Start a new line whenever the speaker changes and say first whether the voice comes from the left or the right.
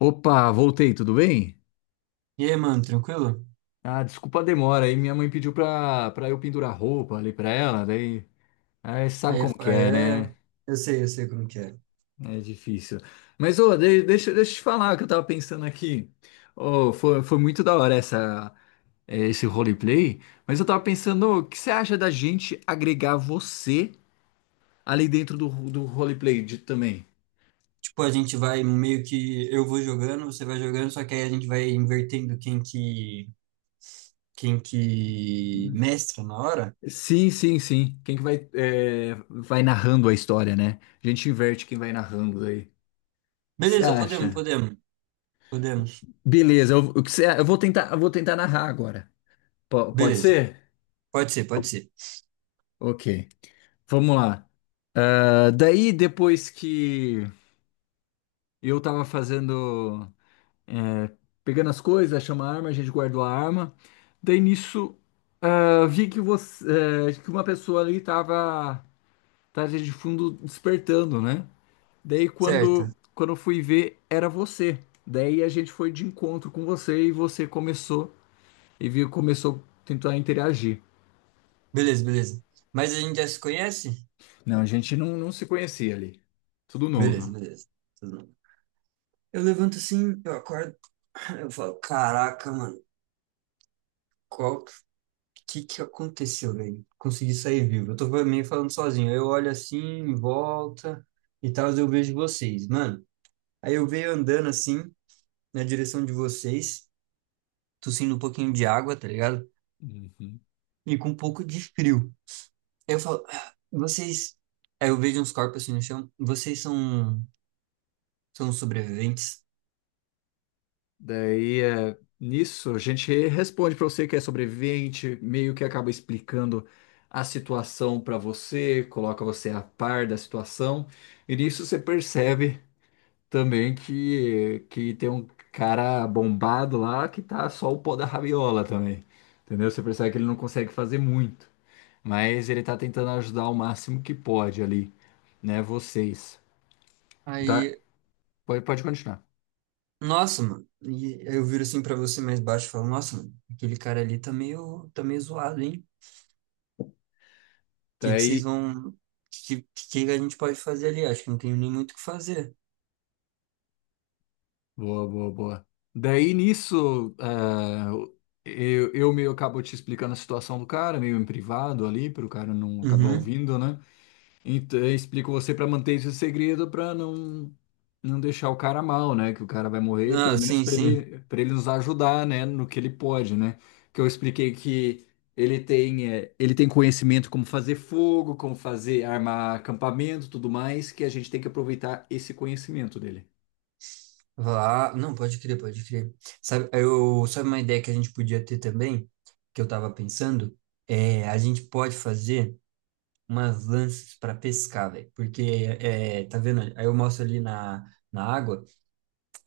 left: Opa, voltei, tudo bem?
right: E aí, mano, tranquilo?
left: Ah, desculpa a demora aí, minha mãe pediu pra eu pendurar roupa ali pra ela, daí, aí você sabe
right: Aí é,
left: como que
right: aí
left: é, né?
right: é. Eu sei como que é.
left: É difícil. Mas, ô, deixa eu te falar o que eu tava pensando aqui. Ô, foi muito da hora essa, esse roleplay, mas eu tava pensando, o que você acha da gente agregar você ali dentro do roleplay de, também?
right: Tipo, a gente vai meio que. Eu vou jogando, você vai jogando, só que aí a gente vai invertendo quem que. Quem que mestra na hora.
left: Sim, sim, sim. Quem que vai, vai narrando a história, né? A gente inverte quem vai narrando aí. O que você
right: Beleza, podemos,
left: acha?
right: podemos, podemos.
left: Beleza, eu, o que você- eu vou tentar narrar agora. Pode
right: Beleza,
left: ser?
right: pode ser, pode ser.
left: Ok, vamos lá. Ah, daí, depois que eu tava fazendo, é, pegando as coisas, achamos a arma, a gente guardou a arma. Daí nisso, ah, vi que você, que uma pessoa ali tava de fundo despertando, né? Daí
right: Certo,
left: quando eu fui ver, era você. Daí a gente foi de encontro com você e você começou e viu, começou a tentar interagir.
right: beleza, beleza. Mas a gente já se conhece?
left: Não, a gente não se conhecia ali. Tudo
right: Beleza,
left: novo.
right: beleza. Tudo bem. Eu levanto assim, eu acordo, eu falo, caraca, mano, qual. Que aconteceu, velho? Consegui sair vivo. Eu tô meio falando sozinho. Eu olho assim, em volta e tal, eu vejo vocês. Mano, aí eu veio andando assim, na direção de vocês, tossindo um pouquinho de água, tá ligado?
left: Uhum.
right: E com um pouco de frio. Aí eu falo, "Ah, vocês. Aí eu vejo uns corpos assim no chão. Vocês são sobreviventes?
left: Daí, é, nisso, a gente responde para você que é sobrevivente, meio que acaba explicando a situação para você, coloca você a par da situação, e nisso você percebe também que tem um cara bombado lá que tá só o pó da rabiola também, entendeu? Você percebe que ele não consegue fazer muito, mas ele tá tentando ajudar o máximo que pode ali, né, vocês. Tá?
right: Aí,
left: Pode, pode continuar.
right: nossa, mano. E aí eu viro assim pra você mais baixo e falo, nossa, mano, aquele cara ali tá meio zoado, hein? Que
left: Daí,
right: vocês vão. Que a gente pode fazer ali? Acho que não tem nem muito o que fazer.
left: boa, boa, boa. Daí nisso, ah, eu meio acabo te explicando a situação do cara, meio em privado ali, para o cara não acabar
right: Uhum.
left: ouvindo, né? Então, eu explico você para manter esse segredo, para não deixar o cara mal, né? Que o cara vai morrer,
right: Não,
left: pelo menos
right: sim, sim.
left: para ele nos ajudar, né? No que ele pode, né? Que eu expliquei que ele tem, ele tem conhecimento como fazer fogo, como fazer armar acampamento, tudo mais, que a gente tem que aproveitar esse conhecimento dele.
right: Lá. Não, pode crer, pode crer. Sabe uma ideia que a gente podia ter também, que eu tava pensando? É, a gente pode fazer umas lanças para pescar, velho. Porque, é, tá vendo? Aí eu mostro ali na água,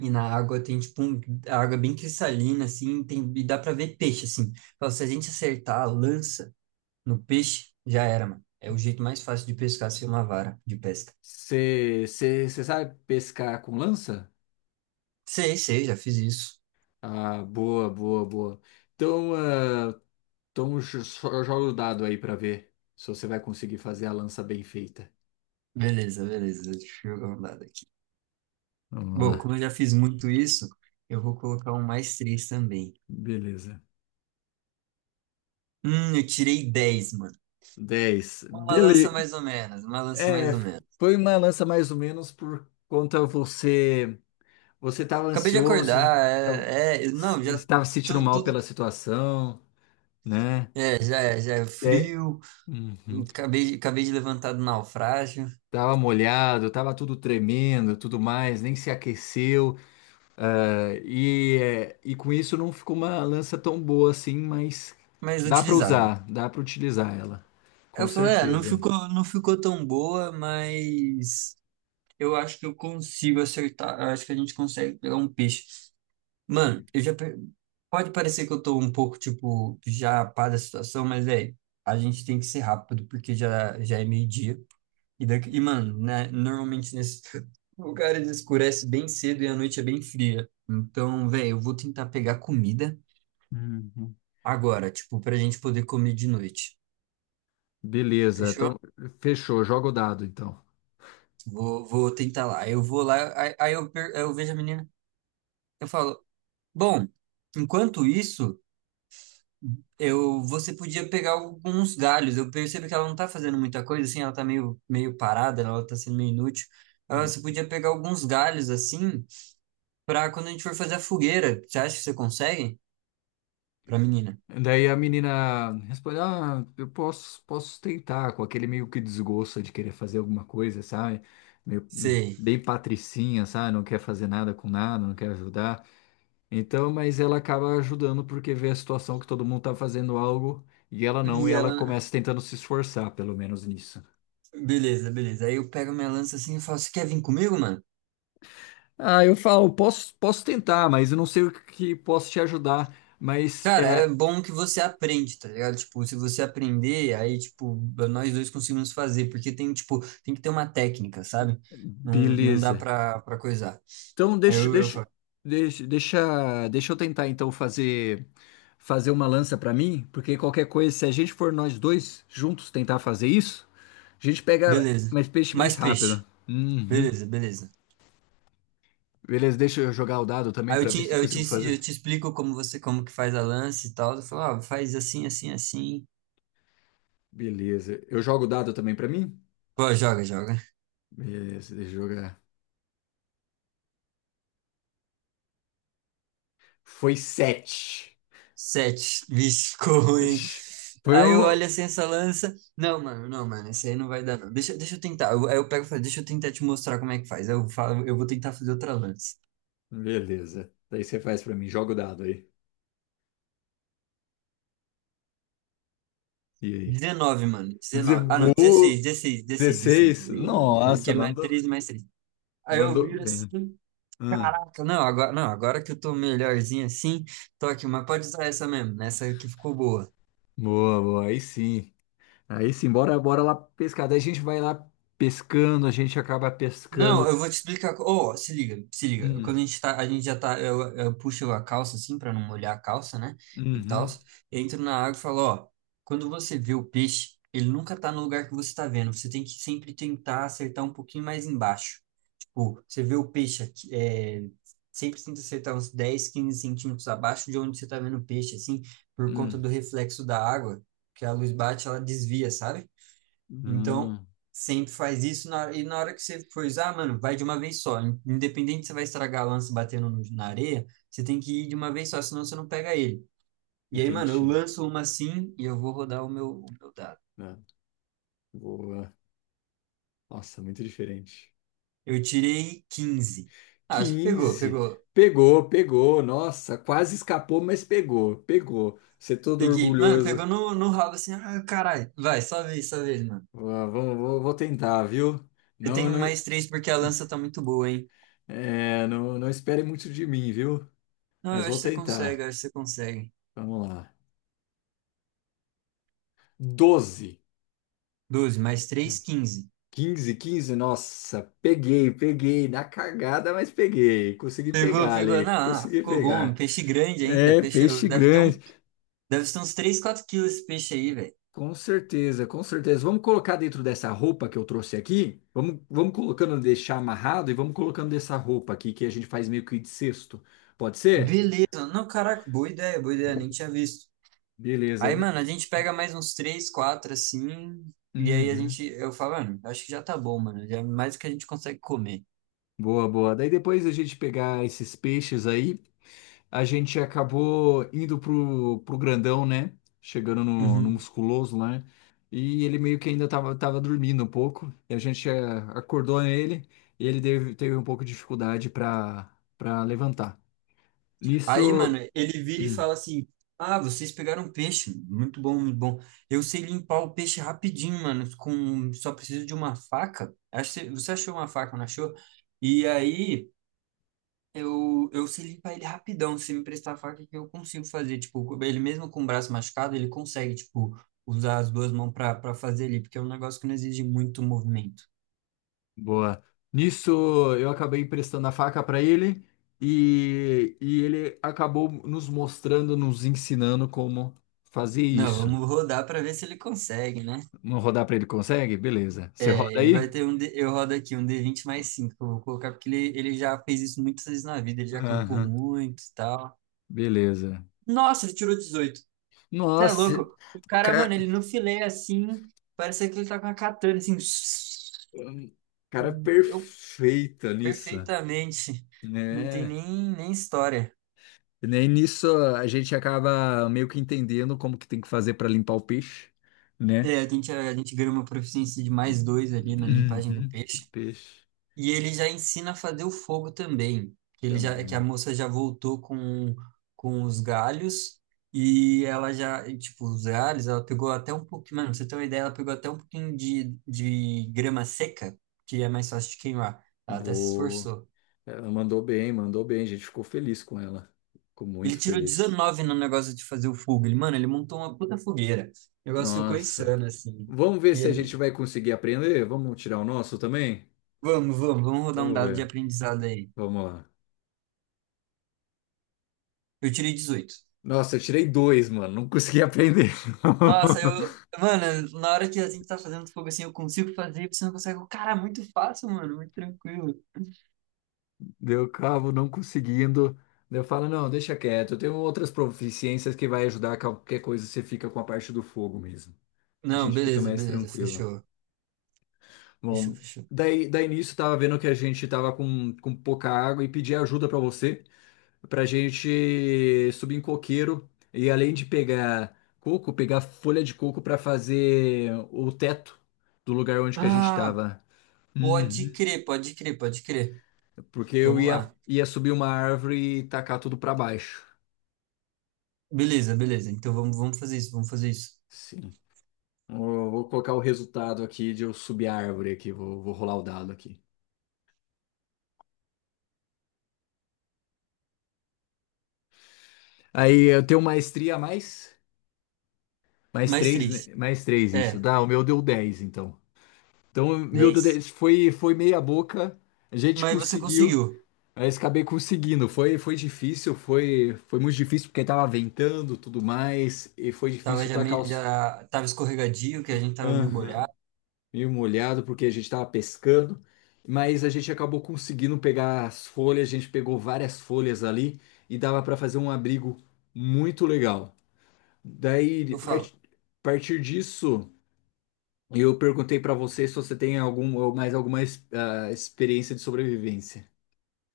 right: e na água tem tipo a água bem cristalina, assim, tem, e dá pra ver peixe, assim. Então, se a gente acertar a lança. No peixe, já era, mano. É o jeito mais fácil de pescar sem uma vara de pesca.
left: Você sabe pescar com lança?
right: Sei, sei, já fiz isso.
left: Ah, boa, boa, boa. Então, ah, então joga o dado aí pra ver se você vai conseguir fazer a lança bem feita.
right: Beleza, beleza. Deixa eu jogar um dado aqui.
left: Vamos
right: Bom,
left: lá.
right: como eu já fiz muito isso, eu vou colocar um mais três também.
left: Beleza.
right: Eu tirei 10, mano.
left: 10.
right: Uma
left: Beleza.
right: lança mais ou menos, uma lança
left: É,
right: mais ou menos.
left: foi uma lança mais ou menos por conta você estava
right: Acabei de
left: ansioso,
right: acordar, não, já
left: estava se sentindo
right: tô,
left: mal
right: tô-
left: pela situação, né?
right: é, já é, já é
left: É,
right: frio,
left: uhum.
right: acabei de levantar do naufrágio,
left: Tava molhado, tava tudo tremendo, tudo mais, nem se aqueceu, ah, e, é, e com isso não ficou uma lança tão boa assim, mas
right: mas
left: dá para
right: utilizável.
left: usar, dá para utilizar ela, com
right: Eu falei, não
left: certeza.
right: ficou tão boa, mas eu acho que eu consigo acertar. Eu acho que a gente consegue pegar um peixe. Mano, Pode parecer que eu tô um pouco, tipo, já pá da situação, mas é. A gente tem que ser rápido, porque já é meio-dia. E, mano, né? Normalmente nesses lugares escurece bem cedo e a noite é bem fria. Então, velho, eu vou tentar pegar comida
left: Uhum.
right: agora, tipo, pra gente poder comer de noite.
left: Beleza,
right: Fechou?
left: então fechou, joga o dado então.
right: Vou tentar lá. Eu vou lá, aí eu vejo a menina. Eu falo, bom, enquanto isso. Você podia pegar alguns galhos. Eu percebo que ela não tá fazendo muita coisa, assim, ela tá meio parada, né? Ela tá sendo meio inútil. Ah,
left: Hum.
right: você podia pegar alguns galhos, assim, pra quando a gente for fazer a fogueira. Você acha que você consegue? Pra menina.
left: Daí a menina responde: ah, eu posso, posso tentar, com aquele meio que desgosto de querer fazer alguma coisa, sabe? Meio,
right: Sei.
left: bem patricinha, sabe? Não quer fazer nada com nada, não quer ajudar. Então, mas ela acaba ajudando porque vê a situação que todo mundo tá fazendo algo e ela não, e
right: E
left: ela
right: ela.
left: começa tentando se esforçar, pelo menos nisso.
right: Beleza, beleza. Aí eu pego minha lança assim e falo: Você quer vir comigo, mano?
left: Ah, eu falo, posso, posso tentar, mas eu não sei o que posso te ajudar, mas
right: Cara, é
left: é,
right: bom que você aprende, tá ligado? Tipo, se você aprender, aí, tipo, nós dois conseguimos fazer, porque tipo, tem que ter uma técnica, sabe? Não, não dá
left: beleza.
right: pra coisar.
left: Então,
right: Aí
left: deixa,
right: eu
left: deixa,
right: falo,
left: deixa, deixa, deixa eu tentar então fazer uma lança pra mim, porque qualquer coisa, se a gente for nós dois juntos tentar fazer isso, a gente pega
right: beleza.
left: mais peixe mais
right: Mais peixe.
left: rápido. Uhum.
right: Beleza, beleza.
left: Beleza, deixa eu jogar o dado também
right: Aí eu
left: pra ver
right: te,
left: se eu
right: eu te,
left: consigo
right: ensi-
left: fazer.
right: eu te explico como que faz a lance e tal. Eu falo, ah, faz assim, assim, assim.
left: Beleza. Eu jogo o dado também pra mim?
right: Pô, joga, joga.
left: Beleza, deixa eu jogar. Foi sete.
right: Sete. Vixe, ficou ruim.
left: Ixi, foi
right: Aí eu
left: um.
right: olho assim essa lança. Não, mano, não, mano, esse aí não vai dar, não. Deixa eu tentar. Aí eu pego e falo, deixa eu tentar te mostrar como é que faz. Aí eu falo, eu vou tentar fazer outra lança.
left: Beleza. Daí você faz pra mim, joga o dado aí. E aí?
right: 19, mano.
left: Vou dizer,
right: 19. Ah, não, 16
left: vou.
right: 16 16 16
left: 16.
right: 16. É porque
left: Nossa,
right: é mais
left: mandou,
right: 3 mais 3. Aí eu
left: mandou
right: viro
left: bem.
right: assim.
left: Hum,
right: Caraca, não, agora, não, agora que eu tô melhorzinho assim, tô aqui, mas pode usar essa mesmo, né, essa que ficou boa.
left: boa, boa. Aí sim. Aí sim, bora, bora lá pescar. Daí a gente vai lá pescando, a gente acaba
right: Não,
left: pescando.
right: eu vou te explicar. Oh, se liga, se liga.
left: Hum,
right: Quando a gente tá, a gente já tá, Eu puxo a calça assim pra não molhar a calça, né? E tal.
left: uhum,
right: Entro na água e falo, ó, quando você vê o peixe, ele nunca tá no lugar que você tá vendo. Você tem que sempre tentar acertar um pouquinho mais embaixo. Tipo, você vê o peixe aqui, sempre tenta acertar uns 10 15 centímetros abaixo de onde você tá vendo o peixe, assim, por conta
left: hum,
right: do reflexo da água, que a luz bate, ela desvia, sabe? Então,
left: hum.
right: sempre faz isso, e na hora que você for usar, mano, vai de uma vez só. Independente se você vai estragar a lança batendo na areia, você tem que ir de uma vez só, senão você não pega ele. E aí, mano, eu
left: Entendi.
right: lanço uma assim e eu vou rodar o meu dado.
left: Tá. Boa. Nossa, muito diferente.
right: Eu tirei 15. Ah, acho que pegou,
left: 15.
right: pegou.
left: Pegou, pegou. Nossa, quase escapou, mas pegou, pegou. Você é todo
right: Peguei. Mano,
left: orgulhoso.
right: pegou no rabo assim. Ah, caralho. Vai, só vez, mano.
left: Vou tentar, viu?
right: Eu
left: Não,
right: tenho
left: não,
right: um mais três porque a lança tá muito boa, hein?
left: é, não, não espere muito de mim, viu?
right: Não, eu
left: Mas vou
right: acho que você consegue, eu
left: tentar.
right: acho que você consegue.
left: Vamos lá. 12.
right: 12 mais três, 15.
left: 15. 15, nossa, peguei, peguei, na cagada, mas peguei, consegui
right: Pegou,
left: pegar
right: pegou.
left: ali,
right: Não, ah,
left: consegui
right: ficou bom. Um
left: pegar.
right: peixe grande ainda.
left: É,
right: Peixe
left: peixe
right: deve ter um.
left: grande.
right: Deve ser uns 3 4 quilos esse peixe aí, velho.
left: Com certeza, com certeza. Vamos colocar dentro dessa roupa que eu trouxe aqui. Vamos, vamos colocando, deixar amarrado e vamos colocando dessa roupa aqui que a gente faz meio que de cesto. Pode ser?
right: Beleza. Não, caraca, boa ideia, boa ideia. Nem tinha visto.
left: Beleza.
right: Aí,
left: D-
right: mano, a gente pega mais uns 3 4 assim. E aí a
left: Uhum.
right: gente. Eu falo, mano, acho que já tá bom, mano. Já é mais do que a gente consegue comer.
left: Boa, boa. Daí depois a gente pegar esses peixes aí, a gente acabou indo pro grandão, né? Chegando no
right: Uhum.
left: musculoso lá, né? E ele meio que ainda tava dormindo um pouco. E a gente acordou ele e ele teve um pouco de dificuldade para levantar.
right: Aí, mano,
left: Nisso,
right: ele vira e
left: hum,
right: fala assim: Ah, vocês pegaram peixe. Muito bom, muito bom. Eu sei limpar o peixe rapidinho, mano. Só preciso de uma faca. Acho que você achou uma faca, não achou? E aí, eu sei limpar ele rapidão. Se me prestar a faca, que eu consigo fazer. Tipo, ele mesmo com o braço machucado, ele consegue, tipo, usar as duas mãos pra fazer ali, porque é um negócio que não exige muito movimento.
left: boa. Nisso eu acabei emprestando a faca para ele e ele acabou nos mostrando, nos ensinando como fazer
right: Não,
left: isso.
right: vamos rodar pra ver se ele consegue, né?
left: Vamos rodar para ele, consegue? Beleza. Você roda
right: Ele vai
left: aí?
right: ter um. Eu rodo aqui um d vinte mais 5 que eu vou colocar porque ele já fez isso muitas vezes na vida. Ele já acampou
left: Aham.
right: muito e tal.
left: Beleza.
right: Nossa, ele tirou 18. Você é
left: Nossa,
right: louco? O cara, mano,
left: ca-
right: ele no filé assim. Parece que ele tá com a katana assim.
left: cara,
right: Eu
left: perfeita nisso,
right: perfeitamente. Não tem
left: né?
right: nem história.
left: E nem nisso a gente acaba meio que entendendo como que tem que fazer para limpar o peixe, né?
right: É, a gente ganha uma proficiência de mais dois ali na limpagem do
left: Uhum.
right: peixe.
left: Peixe.
right: E ele já ensina a fazer o fogo também. Que a
left: Também.
right: moça já voltou com, os galhos tipo, os galhos, ela pegou até um pouquinho, mano, pra você ter uma ideia, ela pegou até um pouquinho de grama seca, que é mais fácil de queimar. Ela até se
left: Boa.
right: esforçou.
left: Ela mandou bem, mandou bem. A gente ficou feliz com ela. Ficou
right: Ele
left: muito
right: tirou
left: feliz.
right: 19 no negócio de fazer o fogo. Mano, ele montou uma puta fogueira. O negócio ficou
left: Nossa.
right: insano, assim.
left: Vamos ver
right: E
left: se a gente
right: ele,
left: vai conseguir aprender. Vamos tirar o nosso também?
right: Vamos, vamos, vamos rodar um
left: Vamos
right: dado de
left: ver.
right: aprendizado aí.
left: Vamos lá.
right: Eu tirei 18.
left: Nossa, eu tirei dois, mano. Não consegui aprender.
right: Nossa, eu. Mano, na hora que a gente tá fazendo fogo assim, eu consigo fazer, você não consegue. Cara, muito fácil, mano, muito tranquilo.
left: Deu cabo, não conseguindo. Daí eu falo, não, deixa quieto. Eu tenho outras proficiências que vai ajudar qualquer coisa. Você fica com a parte do fogo mesmo. A
right: Não,
left: gente fica
right: beleza,
left: mais
right: beleza,
left: tranquilo.
right: fechou. Fechou,
left: Bom,
right: fechou.
left: daí nisso tava vendo que a gente tava com pouca água e pedi ajuda pra você, pra gente subir em coqueiro e além de pegar coco, pegar folha de coco pra fazer o teto do lugar onde que a gente
right: Ah,
left: tava.
right: pode
left: Uhum.
right: crer, pode crer, pode crer.
left: Porque eu
right: Vamos
left: ia,
right: lá.
left: ia subir uma árvore e tacar tudo pra baixo.
right: Beleza, beleza. Então vamos fazer isso, vamos fazer isso.
left: Sim. Vou colocar o resultado aqui de eu subir a árvore aqui, vou rolar o dado aqui. Aí eu tenho maestria a mais? Mais
right: Mais
left: três, né?
right: três.
left: Mais três, isso.
right: É,
left: Dá, o meu deu 10 então. Então, o meu deu
right: 10.
left: 10. Foi, foi meia boca. A gente
right: Mas você
left: conseguiu,
right: conseguiu.
left: mas acabei conseguindo. Foi difícil, foi muito difícil porque tava ventando, tudo mais. E foi difícil tacar os...
right: Já tava escorregadio, que a gente tava meio
left: Aham.
right: molhado.
left: Meio molhado porque a gente tava pescando. Mas a gente acabou conseguindo pegar as folhas. A gente pegou várias folhas ali e dava para fazer um abrigo muito legal.
right: Eu
left: Daí,
right: falo.
left: a partir disso... Eu perguntei para você se você tem algum, ou mais alguma ah, experiência de sobrevivência.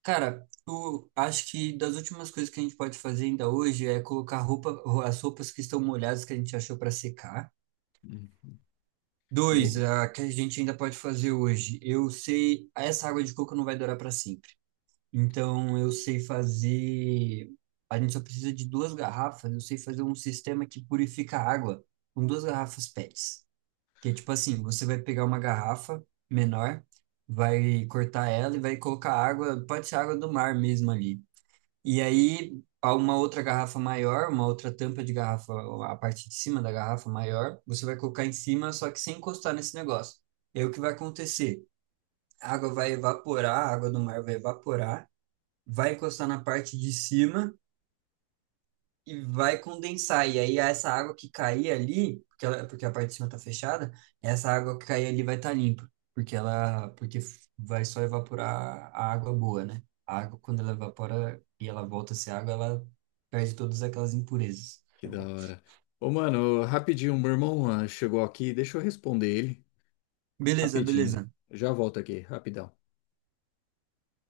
right: Cara, eu acho que das últimas coisas que a gente pode fazer ainda hoje é colocar as roupas que estão molhadas que a gente achou para secar.
left: Hum,
right: Dois,
left: Bom,
right: a que a gente ainda pode fazer hoje. Eu sei, essa água de coco não vai durar para sempre. Então eu sei fazer. A gente só precisa de duas garrafas. Eu sei fazer um sistema que purifica a água com duas garrafas PETs. Que é tipo assim, você vai pegar uma garrafa menor, vai cortar ela e vai colocar água, pode ser água do mar mesmo ali. E aí, há uma outra garrafa maior, uma outra tampa de garrafa, a parte de cima da garrafa maior, você vai colocar em cima, só que sem encostar nesse negócio. E aí, o que vai acontecer? A água vai evaporar, a água do mar vai evaporar, vai encostar na parte de cima e vai condensar. E aí essa água que cair ali, porque a parte de cima tá fechada, essa água que cair ali vai estar limpa, porque vai só evaporar a água boa, né? A água, quando ela evapora e ela volta a ser água, ela perde todas aquelas impurezas.
left: que da hora. Ô, mano, rapidinho, meu irmão ah, chegou aqui, deixa eu responder ele.
right: Beleza,
left: Rapidinho.
right: beleza.
left: Já volto aqui, rapidão.